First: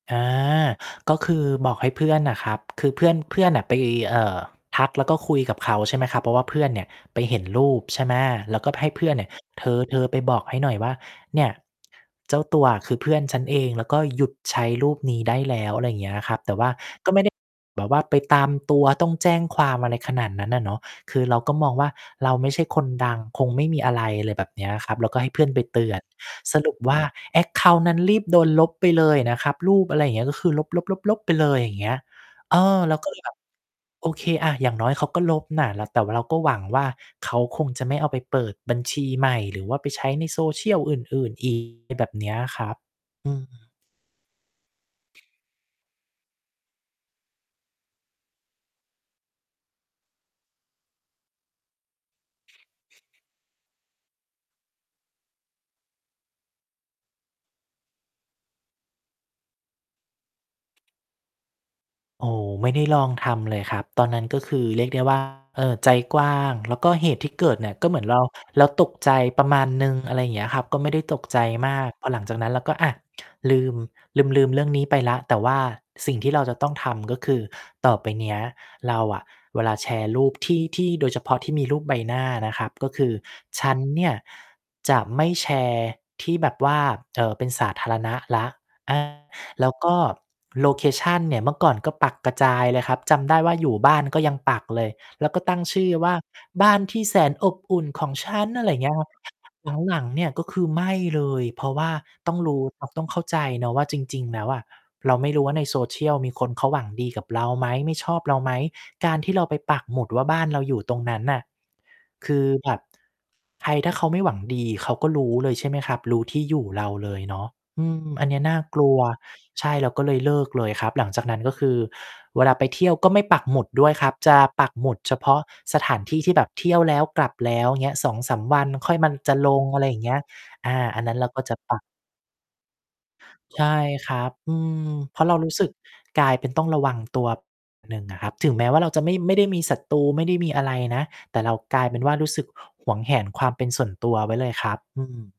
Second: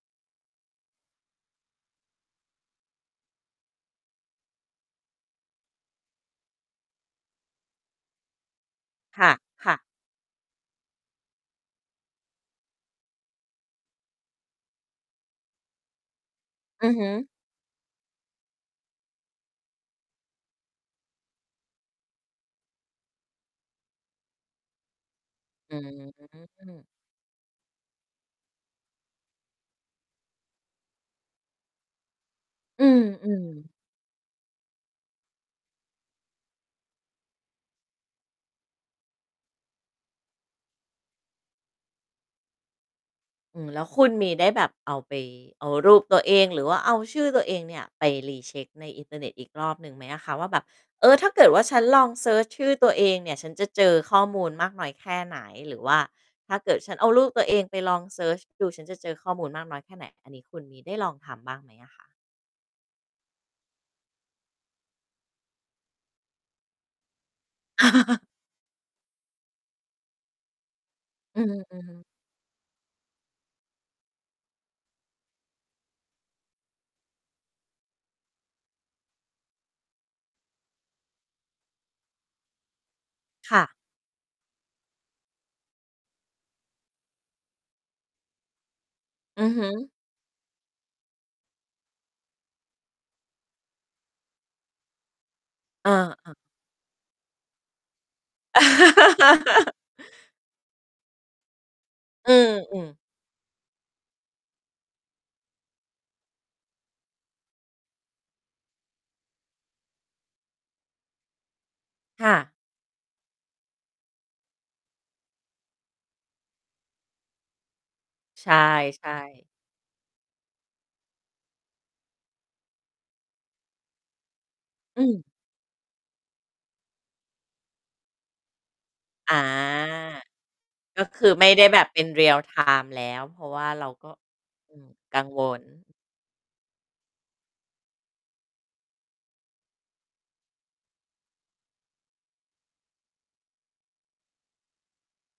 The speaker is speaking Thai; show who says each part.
Speaker 1: อา ก็คือบอกให้เพื่อนน่ะครับ คือเพื่อน เพื่อนน่ะไป เอ่อ ทักแล้วก็คุยกับเขา ใช่ไหมครับ เพราะว่าเพื่อนเนี่ยไปเห็นรูป ใช่ไหม แล้วก็ให้เพื่อน
Speaker 2: ค
Speaker 1: เนี่
Speaker 2: ่
Speaker 1: ย
Speaker 2: ะ
Speaker 1: "เ
Speaker 2: ค่ะ
Speaker 1: ธอ ๆ ไปบอกให้หน่อยว่า เนี่ย เจ้าตัว คือเพื่อนฉันเอง แล้วก็หยุดใช้รูปนี้ได้แล้ว" อะไรอย่างเงี้ยครับ แต่ว่า
Speaker 2: อือฮึ
Speaker 1: ก็ไม่ ได้ แบบว่าไปตามตัวต้องแจ้งความอะไรขนาดนั้นน่ะเนาะ คือเราก็มองว่าเราไม่ใช่คนดังคงไม่มีอะไร อะไรแบบเนี้ยครับ เราก็ให้เพื่อนไป
Speaker 2: อื
Speaker 1: เตือน สรุป
Speaker 2: ม
Speaker 1: ว่า แอ็กเคานต์ นั้นรีบ โดนลบไปเลยอะนะครับ รูป อะไรอย่างเงี้ย ก็คือลบ ๆ ๆ ไปเลย อย่างเงี้ย เออ
Speaker 2: อื
Speaker 1: เรา ก็เลย แบบ
Speaker 2: อ ๆ
Speaker 1: โอเคอะ อย่างน้อยเขาก็ลบน่ะ แต่ว่าเราก็หวังว่าเขาคงจะไม่เอาไปเปิดบัญชีใหม่ หรือว่าไปใช้ในโซเชียลอื่น ๆ อีก แบบเนี้ยครับ อื
Speaker 2: อื
Speaker 1: ม
Speaker 2: อ แล้วคุณมีได้แบบเอา ไป เอารูปตัวเอง หรือว่าเอาชื่อตัวเองเนี่ย ไป Recheck ในอินเทอร์เน็ตอีกรอบหนึ่งไหมอะคะ? ว่าแบบ เอ่อ ถ้าเกิดว่าฉันลองเซิร์ชชื่อตัวเองเนี่ย ฉันจะเจอข้อมูลมากน้อยแค่ไหน? หรือว่าถ้าเกิดฉันเอารูปตัวเองไป ลองเซิร์ชดู ฉันจะเจอข้อมูลมากน้อยแค่ไหน อันนี้คุณมีได้ลองทำบ้างไหมอะคะ?
Speaker 1: โอ้ ไม่ได้ ลองทำเลยครับ ตอนนั้นก็คือเรียกได้ ว่า เอ่อ ใจกว้าง แล้วก็เหตุที่เกิดเนี่ย ก็เหมือนเรา เราตกใจประมาณหนึ่ง อะไรอย่างเงี้ยครับ ก็ไม่ได้ตกใ
Speaker 2: อ
Speaker 1: จ
Speaker 2: ื
Speaker 1: มาก
Speaker 2: อ ๆ
Speaker 1: พอหลังจากนั้นเราก็ อ่า ลืม ลืม ๆ เรื่องนี้ไปแล้ว แต่ว่าสิ่งที่เราจะต้องทำ ก็คือ ต่อไปเนี้ยเราอะเวลาแชร์รูปที่ ที่โดยเฉพาะที่มีรูปใบหน้านะครับ ก็คือ
Speaker 2: ค่
Speaker 1: ฉ
Speaker 2: ะ
Speaker 1: ันเนี่ยจะไม่แชร์ที่แบบว่า เอ่อ เป็นสาธารณะแล้ว อ่า
Speaker 2: อือฮ
Speaker 1: แ
Speaker 2: ึ
Speaker 1: ล้วก็โลเคชันเนี่ย เมื่อก่อนก็ปักกระจายเลยครับ จำได้ว่าอยู่บ้านก็ยังปักเลย แล้วก็ตั้งชื่
Speaker 2: อ
Speaker 1: อว่า
Speaker 2: า ๆ
Speaker 1: "บ้านที่แสนอบอุ่นของฉัน" อะไรอย่างเงี้ยครับ หลัง ๆ เนี่ยก็คือไม่เลย เพราะว่า
Speaker 2: อ
Speaker 1: ต
Speaker 2: ื
Speaker 1: ้อง
Speaker 2: ม
Speaker 1: รู้
Speaker 2: อื
Speaker 1: แล
Speaker 2: อ
Speaker 1: ้ว ต้องเข้าใจนะว่าจริง ๆ แล้วอะ เราไม่รู้ว่าในโซเชียลมีคนเขาหวังดีกับเราไหม ไม่ชอบเราไหม การที่เราไปปักหมุดว่าบ้านเราอยู่ตรงนั้นน่ะ
Speaker 2: ค
Speaker 1: ค
Speaker 2: ่
Speaker 1: ือ
Speaker 2: ะ
Speaker 1: แบบใครถ้าเขาไม่หวังดี เขาก็รู้เลย ใช่ไหมครับ รู้ที่อยู่เราเลยเนาะ อืม อันนี้
Speaker 2: ใช
Speaker 1: น่ากลัว
Speaker 2: ่ ๆ
Speaker 1: ใช่ เราก็เลยเลิกเลยครับ หลังจากนั้น ก็คือเวลาไปเที่ยวก็ไม่ปักหมุดด้วยครับ จะปักหมุ
Speaker 2: อ
Speaker 1: ด
Speaker 2: ื
Speaker 1: เฉ
Speaker 2: ม
Speaker 1: พาะสถานที่ที่แบบเที่ยวแล้วกลับแล้วเงี้ย 2-3 วัน ค่อยมัน จ
Speaker 2: อา
Speaker 1: ะลง อะไรอย่างเงี้ย อา อ
Speaker 2: ก
Speaker 1: ัน
Speaker 2: ็
Speaker 1: นั้
Speaker 2: ค
Speaker 1: นเ
Speaker 2: ื
Speaker 1: ร
Speaker 2: อ
Speaker 1: าก็
Speaker 2: ไม่
Speaker 1: จะ
Speaker 2: ได้
Speaker 1: ป
Speaker 2: แ
Speaker 1: ั
Speaker 2: บ
Speaker 1: ก
Speaker 2: บเป็น Real time แล้ว เพราะว
Speaker 1: ใช
Speaker 2: ่า
Speaker 1: ่
Speaker 2: เราก็
Speaker 1: ครับ อื
Speaker 2: อืม
Speaker 1: ม เ
Speaker 2: ก
Speaker 1: พ
Speaker 2: ั
Speaker 1: รา
Speaker 2: ง
Speaker 1: ะเรา
Speaker 2: ว
Speaker 1: รู้ส
Speaker 2: ล
Speaker 1: ึกกลายเป็นต้องระวัง ตัวประมาณ หนึ่งอะครับ ถึงแม้ว่าเราจะไม่ ไม่ได้มีศัตรู ไม่ได้มีอะไรนะ แต่เรากลายเป็นว่า รู้สึกหวงแหนความเป็นส่วนตัวไว้เลยครับ อืม